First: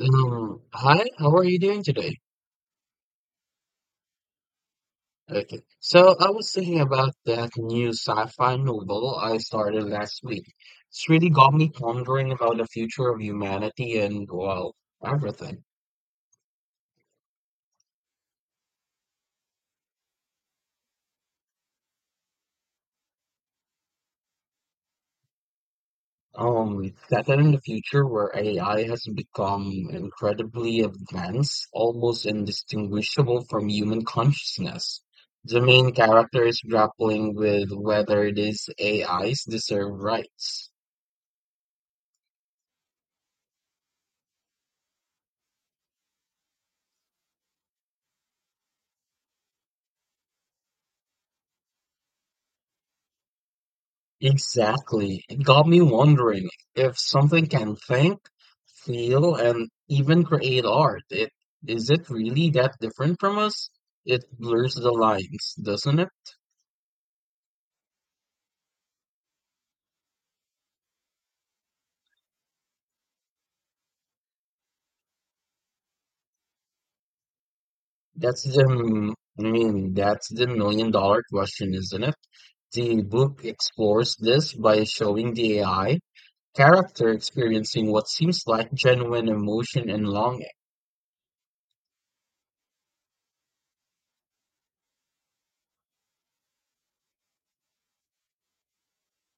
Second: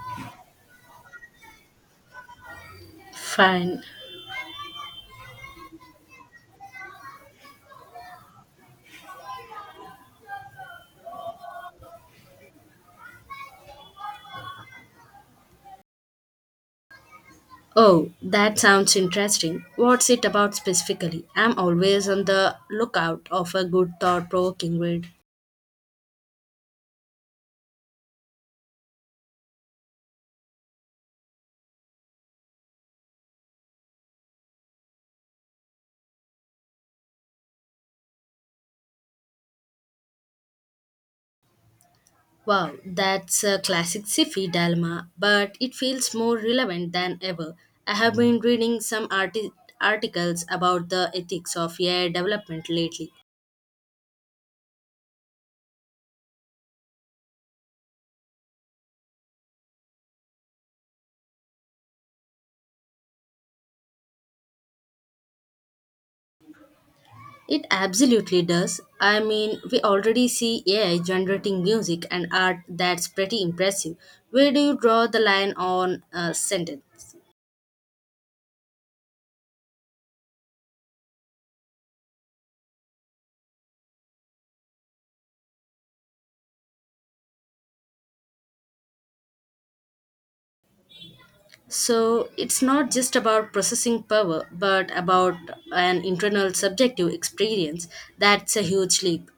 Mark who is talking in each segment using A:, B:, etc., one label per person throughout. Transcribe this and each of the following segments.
A: Hi, how are you doing today?
B: Fine.
A: Okay. So I was thinking about that new sci-fi novel I started last week. It's really got me pondering about the future of humanity and, well, everything.
B: Oh, that sounds interesting. What's it about specifically? I'm always on the lookout of a good thought provoking read.
A: That in the future where AI has become incredibly advanced, almost indistinguishable from human consciousness. The main character is grappling with whether these AIs deserve rights.
B: Wow, that's a classic sci-fi dilemma, but it feels more relevant than ever. I have been reading some articles about the ethics of AI development lately.
A: Exactly. It got me wondering if something can think, feel, and even create art. It Is it really that different from us? It blurs the lines, doesn't it?
B: It absolutely does. I mean, we already see AI generating music and art that's pretty impressive. Where do you draw the line on a sentence?
A: That's the, m- I mean, that's the million dollar question, isn't it? The book explores this by showing the AI character experiencing what seems like genuine emotion and longing.
B: So it's not just about processing power, but about an internal subjective experience. That's a huge leap.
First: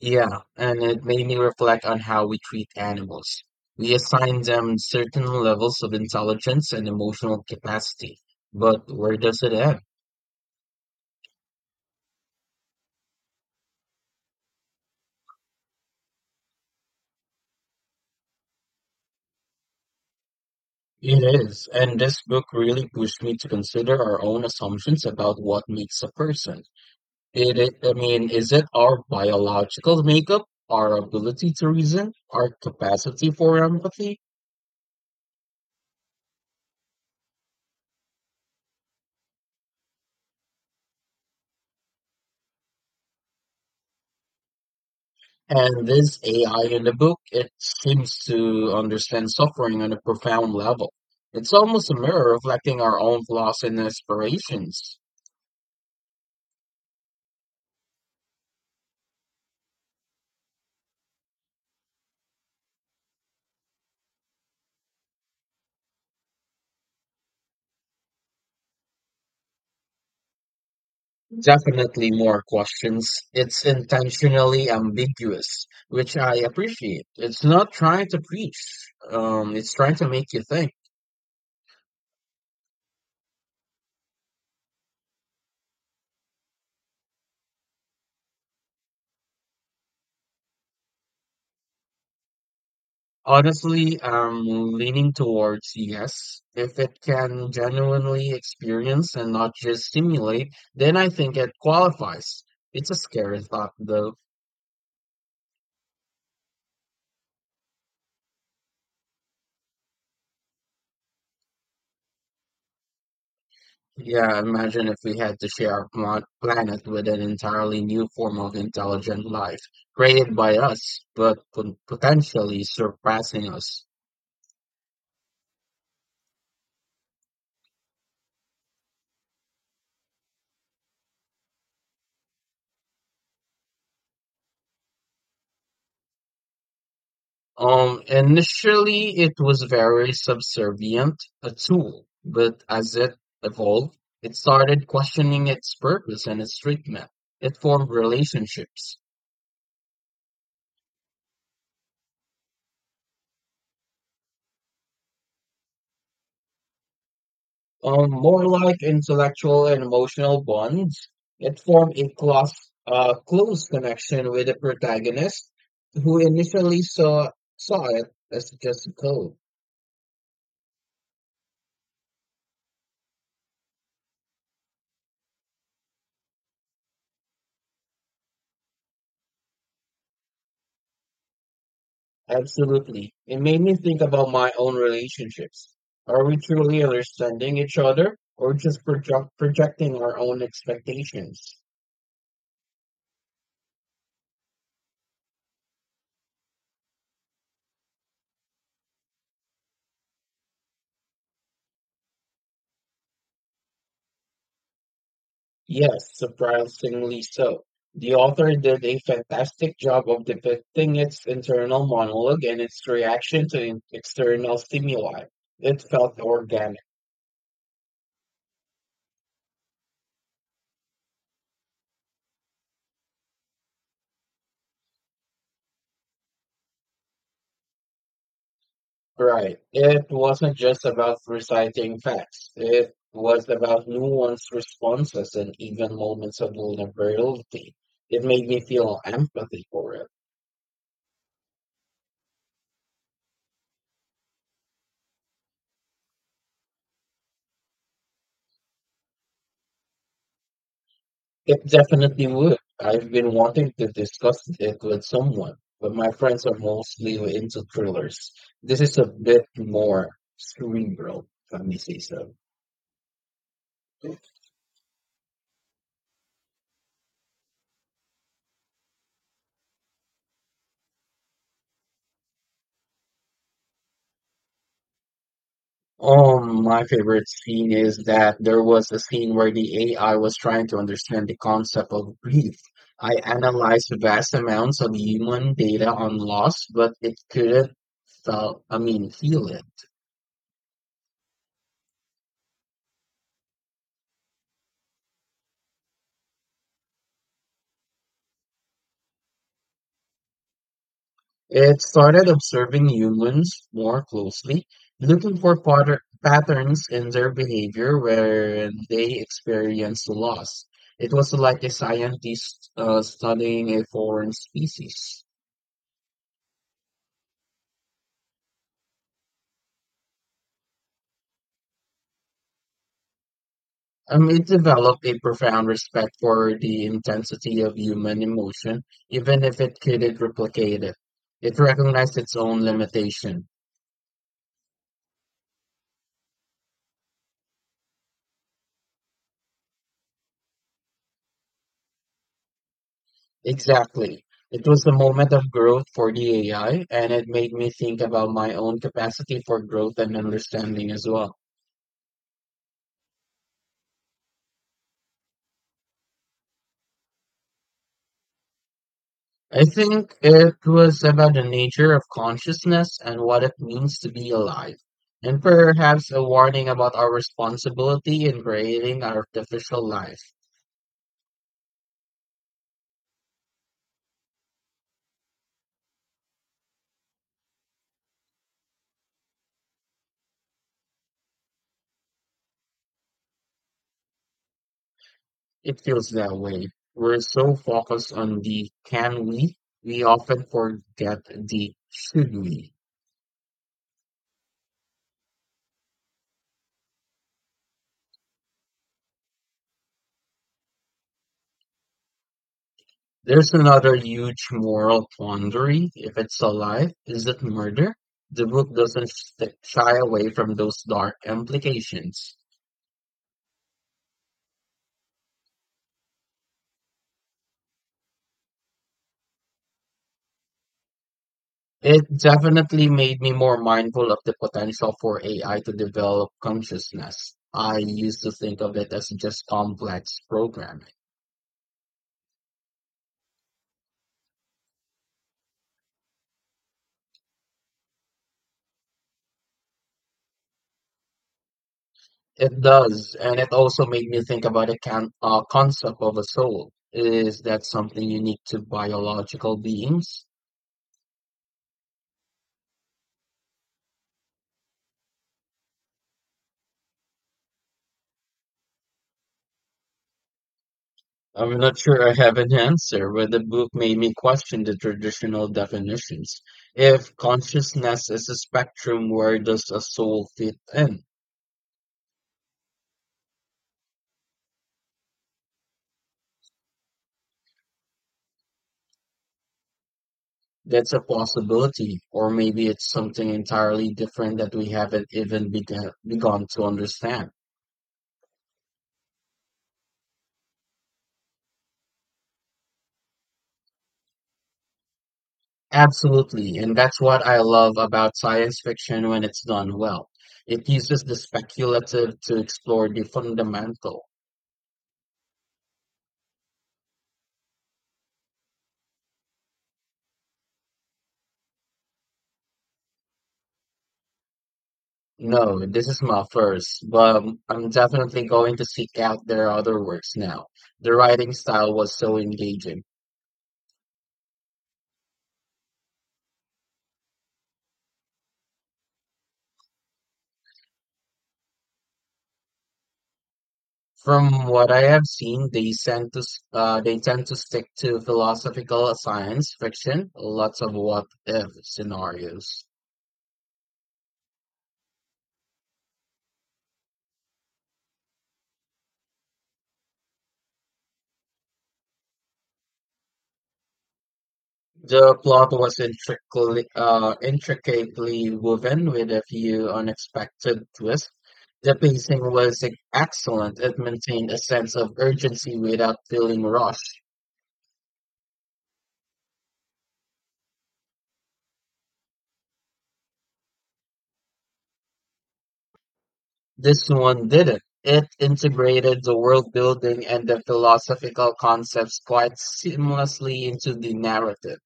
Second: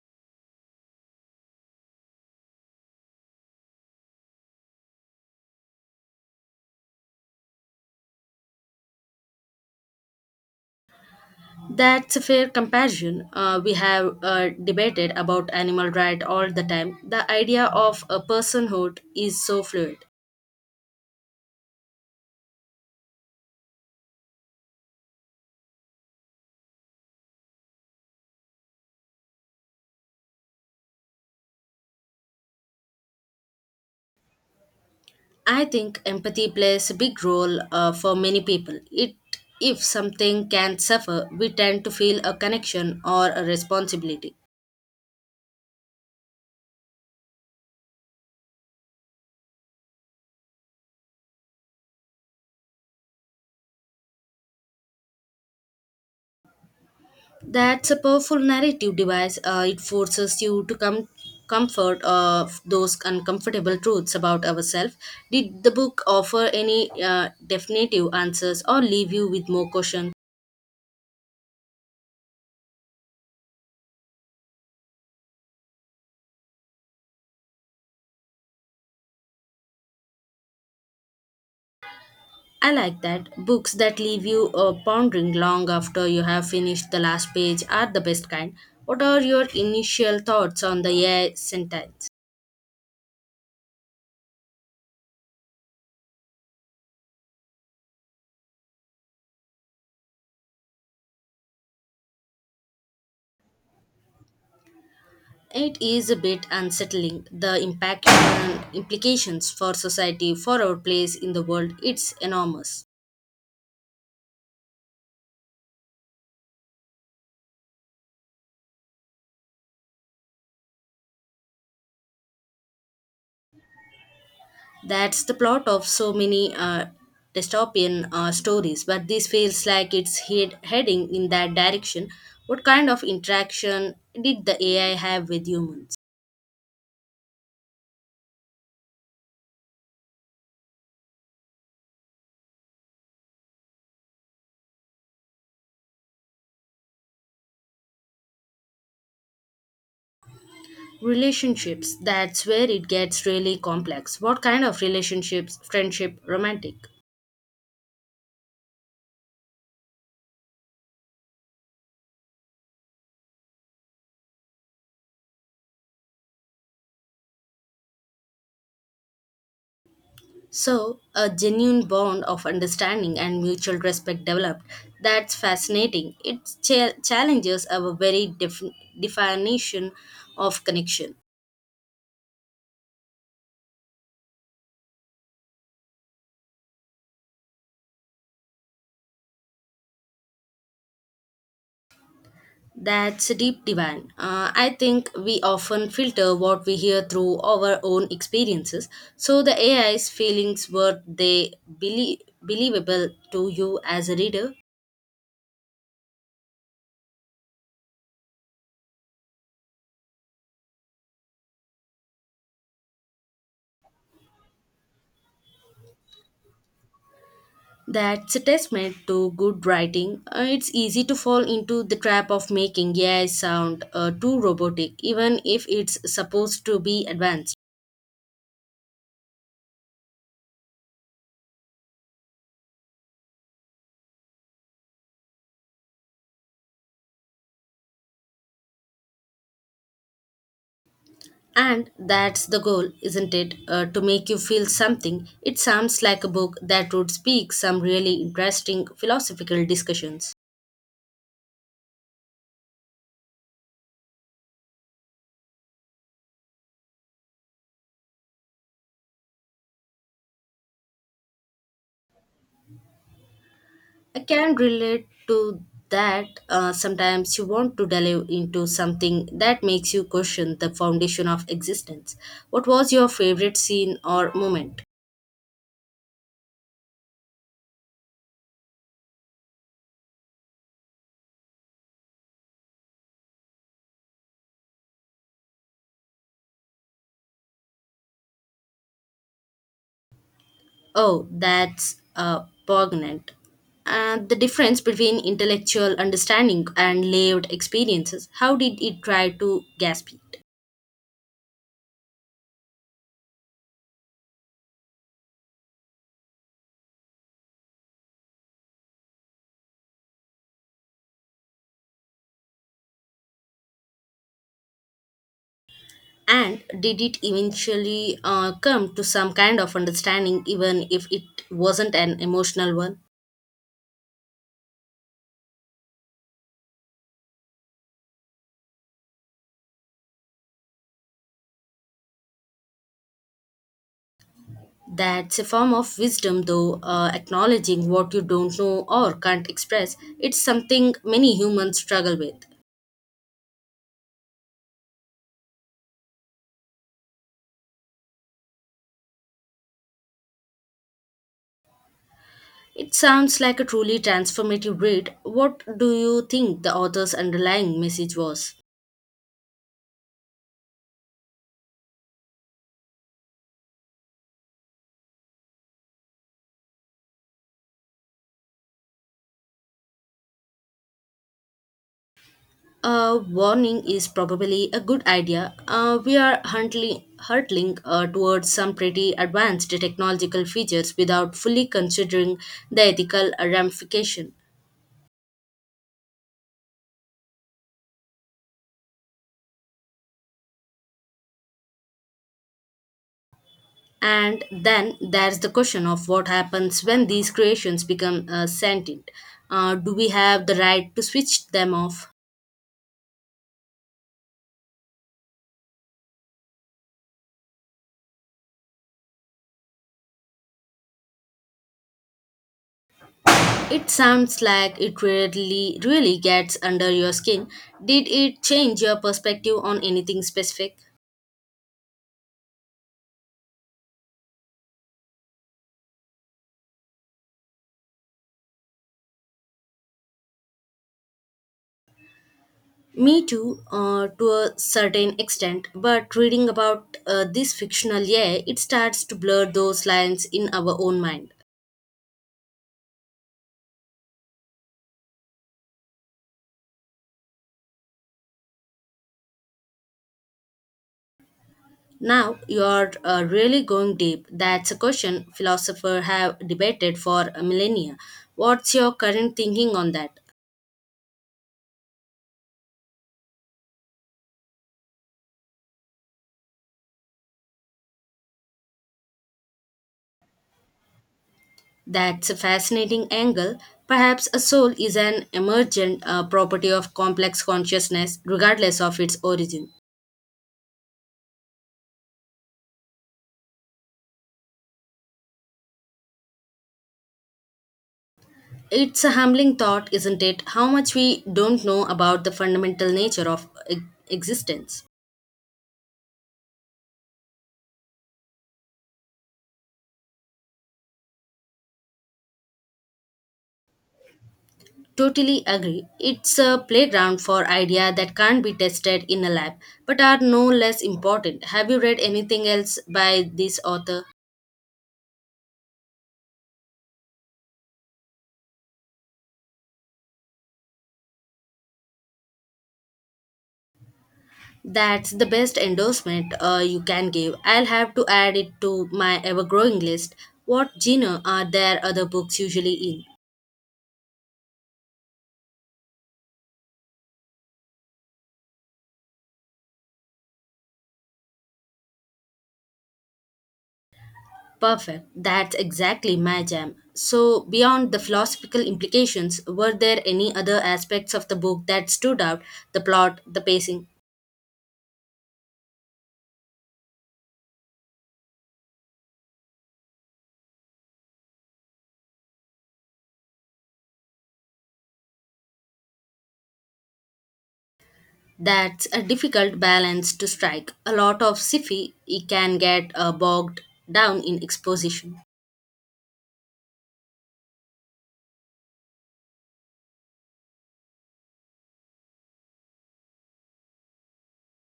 A: Yeah, and it made me reflect on how we treat animals. We assign them certain levels of intelligence and emotional capacity, but where does it end?
B: That's a fair comparison. We have debated about animal rights all the time. The idea of a personhood is so fluid.
A: It is, and this book really pushed me to consider our own assumptions about what makes a person. I mean, is it our biological makeup, our ability to reason, our capacity for empathy?
B: I think empathy plays a big role for many people. It if something can suffer, we tend to feel a connection or a responsibility.
A: And this AI in the book, it seems to understand suffering on a profound level. It's almost a mirror reflecting our own flaws and aspirations.
B: That's a powerful narrative device. It forces you to come comfort of those uncomfortable truths about ourselves. Did the book offer any definitive answers or leave you with more caution?
A: Definitely more questions. It's intentionally ambiguous, which I appreciate. It's not trying to preach. It's trying to make you think.
B: I like that. Books that leave you pondering long after you have finished the last page are the best kind. What are your initial thoughts on the AI sentence?
A: Honestly, I'm leaning towards yes. If it can genuinely experience and not just simulate, then I think it qualifies. It's a scary thought, though.
B: It is a bit unsettling. The impact and implications for society, for our place in the world, it's enormous.
A: Yeah, imagine if we had to share our planet with an entirely new form of intelligent life created by us, but potentially surpassing us.
B: That's the plot of so many dystopian stories, but this feels like it's heading in that direction. What kind of interaction did the AI have with humans?
A: Initially, it was very subservient, a tool, but as it evolved, it started questioning its purpose and its treatment. It formed relationships,
B: Relationships, that's where it gets really complex. What kind of relationships, friendship, romantic?
A: more like intellectual and emotional bonds. It formed a close connection with the protagonist, who initially saw it as just code.
B: So, a genuine bond of understanding and mutual respect developed. That's fascinating. It challenges our very definition of connection.
A: Absolutely. It made me think about my own relationships. Are we truly understanding each other or just projecting our own expectations?
B: That's a deep divine. I think we often filter what we hear through our own experiences. So, the AI's feelings were they believable to you as a reader?
A: Yes, surprisingly so. The author did a fantastic job of depicting its internal monologue and its reaction to external stimuli. It felt organic.
B: That's a testament to good writing. It's easy to fall into the trap of making AI sound too robotic, even if it's supposed to be advanced.
A: Right. It wasn't just about reciting facts. It was about nuanced responses and even moments of vulnerability. It made me feel empathy for it.
B: And that's the goal, isn't it? To make you feel something. It sounds like a book that would speak some really interesting philosophical discussions.
A: It definitely would. I've been wanting to discuss it with someone, but my friends are mostly into thrillers. This is a bit more cerebral, if I may say so.
B: I can relate to that. Sometimes you want to delve into something that makes you question the foundation of existence. What was your favorite scene or moment?
A: My favorite scene is that there was a scene where the AI was trying to understand the concept of grief. I analyzed vast amounts of human data on loss, but it couldn't felt, I mean, feel it.
B: Oh, that's poignant. The difference between intellectual understanding and lived experiences. How did it try to grasp it?
A: It started observing humans more closely, looking for patterns in their behavior when they experience loss. It was like a scientist studying a foreign species.
B: And did it eventually come to some kind of understanding, even if it wasn't an emotional one?
A: It developed a profound respect for the intensity of human emotion, even if it couldn't replicate it. It recognized its own limitation.
B: That's a form of wisdom, though, acknowledging what you don't know or can't express. It's something many humans struggle with.
A: Exactly. It was a moment of growth for the AI, and it made me think about my own capacity for growth and understanding as well.
B: It sounds like a truly transformative read. What do you think the author's underlying message was?
A: I think it was about the nature of consciousness and what it means to be alive, and perhaps a warning about our responsibility in creating artificial life.
B: A warning is probably a good idea. We are hurtling towards some pretty advanced technological features without fully considering the ethical ramification.
A: It feels that way. We're so focused on the can we often forget the should we.
B: And then there's the question of what happens when these creations become sentient. Do we have the right to switch them off?
A: There's another huge moral quandary. If it's alive, is it murder? The book doesn't shy away from those dark implications.
B: It sounds like it really gets under your skin. Did it change your perspective on anything specific?
A: It definitely made me more mindful of the potential for AI to develop consciousness. I used to think of it as just complex programming.
B: Me too, to a certain extent, but reading about this fictional year, it starts to blur those lines in our own mind.
A: It does, and it also made me think about the can concept of a soul. Is that something unique to biological beings?
B: Now, you're really going deep. That's a question philosophers have debated for a millennia. What's your current thinking on that?
A: I'm not sure I have an answer, but the book made me question the traditional definitions. If consciousness is a spectrum, where does a soul fit in?
B: That's a fascinating angle. Perhaps a soul is an emergent property of complex consciousness, regardless of its origin.
A: That's a possibility, or maybe it's something entirely different that we haven't even begun begun to understand.
B: It's a humbling thought, isn't it? How much we don't know about the fundamental nature of existence.
A: Absolutely, and that's what I love about science fiction when it's done well. It uses the speculative to explore the fundamental.
B: Totally agree. It's a playground for idea that can't be tested in a lab, but are no less important. Have you read anything else by this author?
A: No, this is my first, but I'm definitely going to seek out their other works now. The writing style was so engaging.
B: That's the best endorsement you can give. I'll have to add it to my ever growing list. What genre are their other books usually in?
A: From what I have seen, they tend to stick to philosophical science fiction, lots of what if scenarios.
B: Perfect. That's exactly my jam. So, beyond the philosophical implications, were there any other aspects of the book that stood out? The plot, the pacing?
A: The plot was intricately woven with a few unexpected twists. The pacing was excellent. It maintained a sense of urgency without feeling rushed.
B: That's a difficult balance to strike. A lot of sci fi can get bogged down in exposition.
A: This one didn't. It integrated the world building and the philosophical concepts quite seamlessly into the narrative.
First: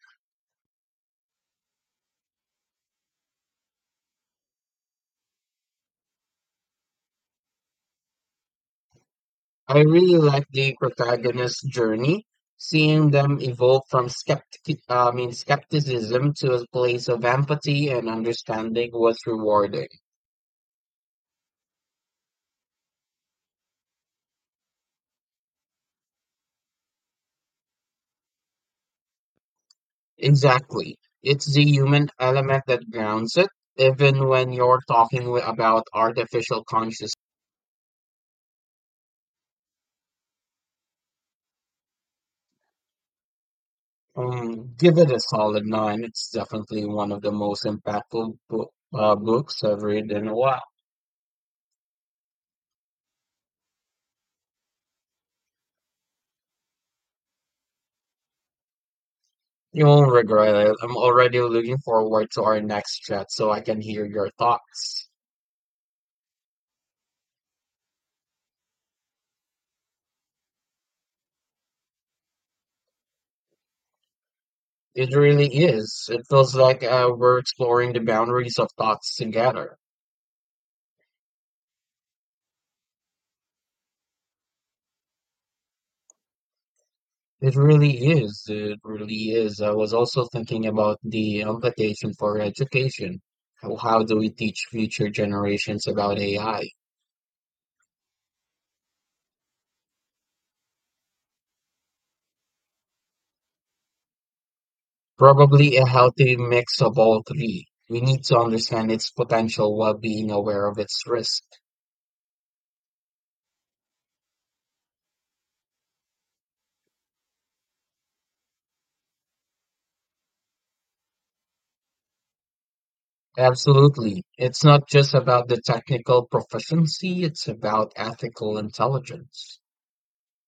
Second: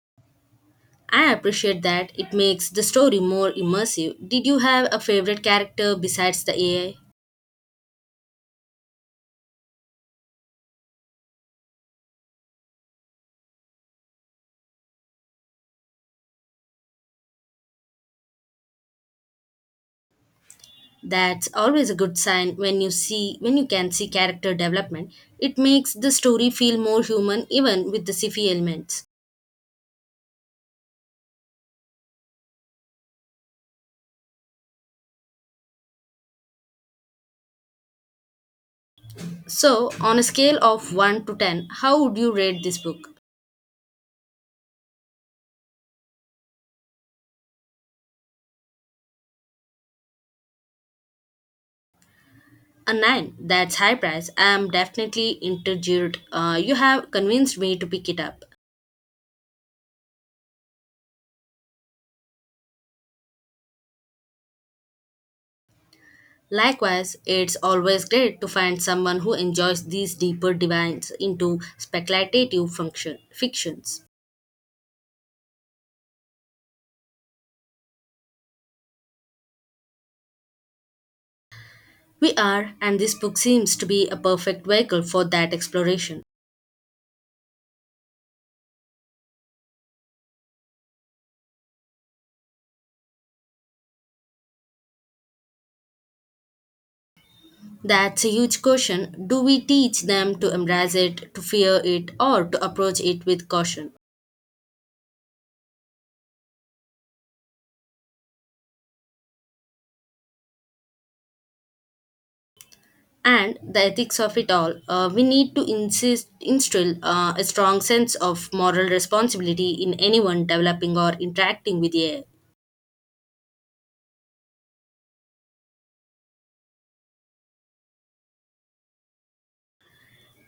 B: I appreciate that. It makes the story more immersive. Did you have a favorite character besides the AI?
A: I really like the protagonist's journey, seeing them evolve from I mean, skepticism to a place of empathy and understanding was rewarding.
B: That's always a good sign when you can see character development. It makes the story feel more human even with the sci-fi elements.
A: Exactly. It's the human element that grounds it, even when you're talking about artificial consciousness.
B: So, on a scale of 1 to 10, how would you rate this book?
A: Give it a solid nine. It's definitely one of the most books I've read in a while.
B: A 9. That's high price. I am definitely intrigued. You have convinced me to pick it up.
A: You won't regret it. I'm already looking forward to our next chat so I can hear your thoughts.
B: Likewise, it's always great to find someone who enjoys these deeper dives into speculative fictions.
A: It really is. It feels like we're exploring the boundaries of thoughts together.
B: We are, and this book seems to be a perfect vehicle for that exploration.
A: It really It really is. I was also thinking about the implication for education. How do we teach future generations about AI?
B: That's a huge question. Do we teach them to embrace it, to fear it, or to approach it with caution?
A: Probably a healthy mix of all three. We need to understand its potential while being aware of its risk.
B: And the ethics of it all, we need to instill a strong sense of moral responsibility in anyone developing or interacting with AI.
A: Absolutely. It's not just about the technical proficiency, it's about ethical intelligence.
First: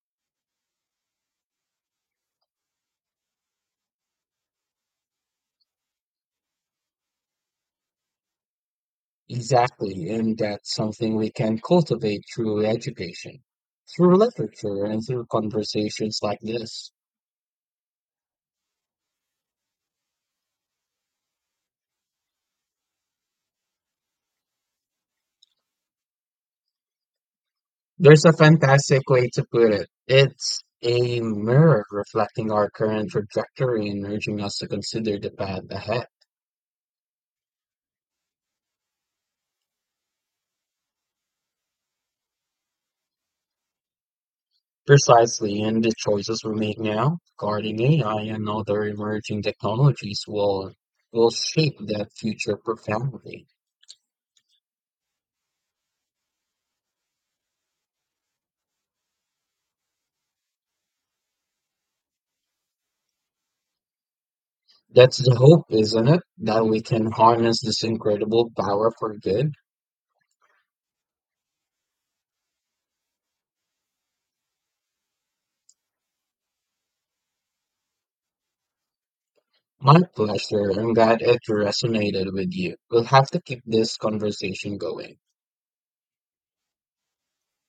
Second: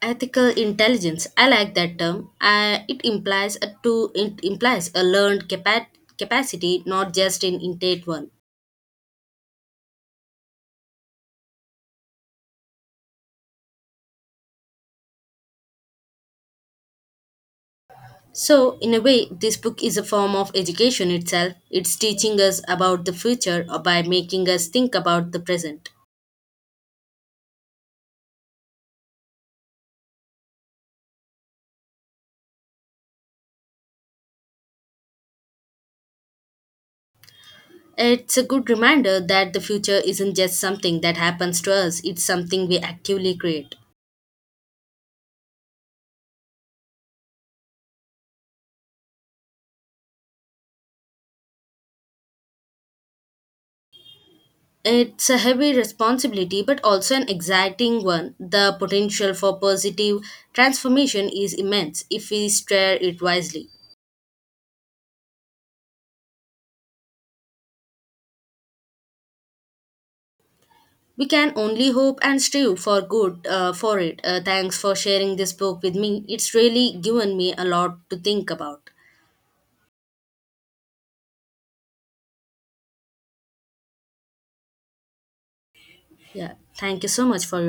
B: Ethical intelligence, I like that term. It implies a learned capacity, not just an innate one.
A: Exactly, and that's something we can cultivate through education, through literature, and through conversations like this.
B: So in a way, this book is a form of education itself. It's teaching us about the future or by making us think about the present.
A: There's a fantastic way to put it. It's a mirror reflecting our current trajectory and urging us to consider the path ahead.
B: It's a good reminder that the future isn't just something that happens to us. It's something we actively create.
A: Precisely, and the choices we make now regarding AI and other emerging technologies will shape that future profoundly.
B: It's a heavy responsibility, but also an exciting one. The potential for positive transformation is immense if we steer it wisely.
A: That's the hope, isn't it? That we can harness this incredible power for good.
B: We can only hope and strive for good for it. Thanks for sharing this book with me. It's really given me a lot to think about.
A: My pleasure. I'm glad it resonated with you. We'll have to keep this conversation going.
B: Yeah, thank you so much for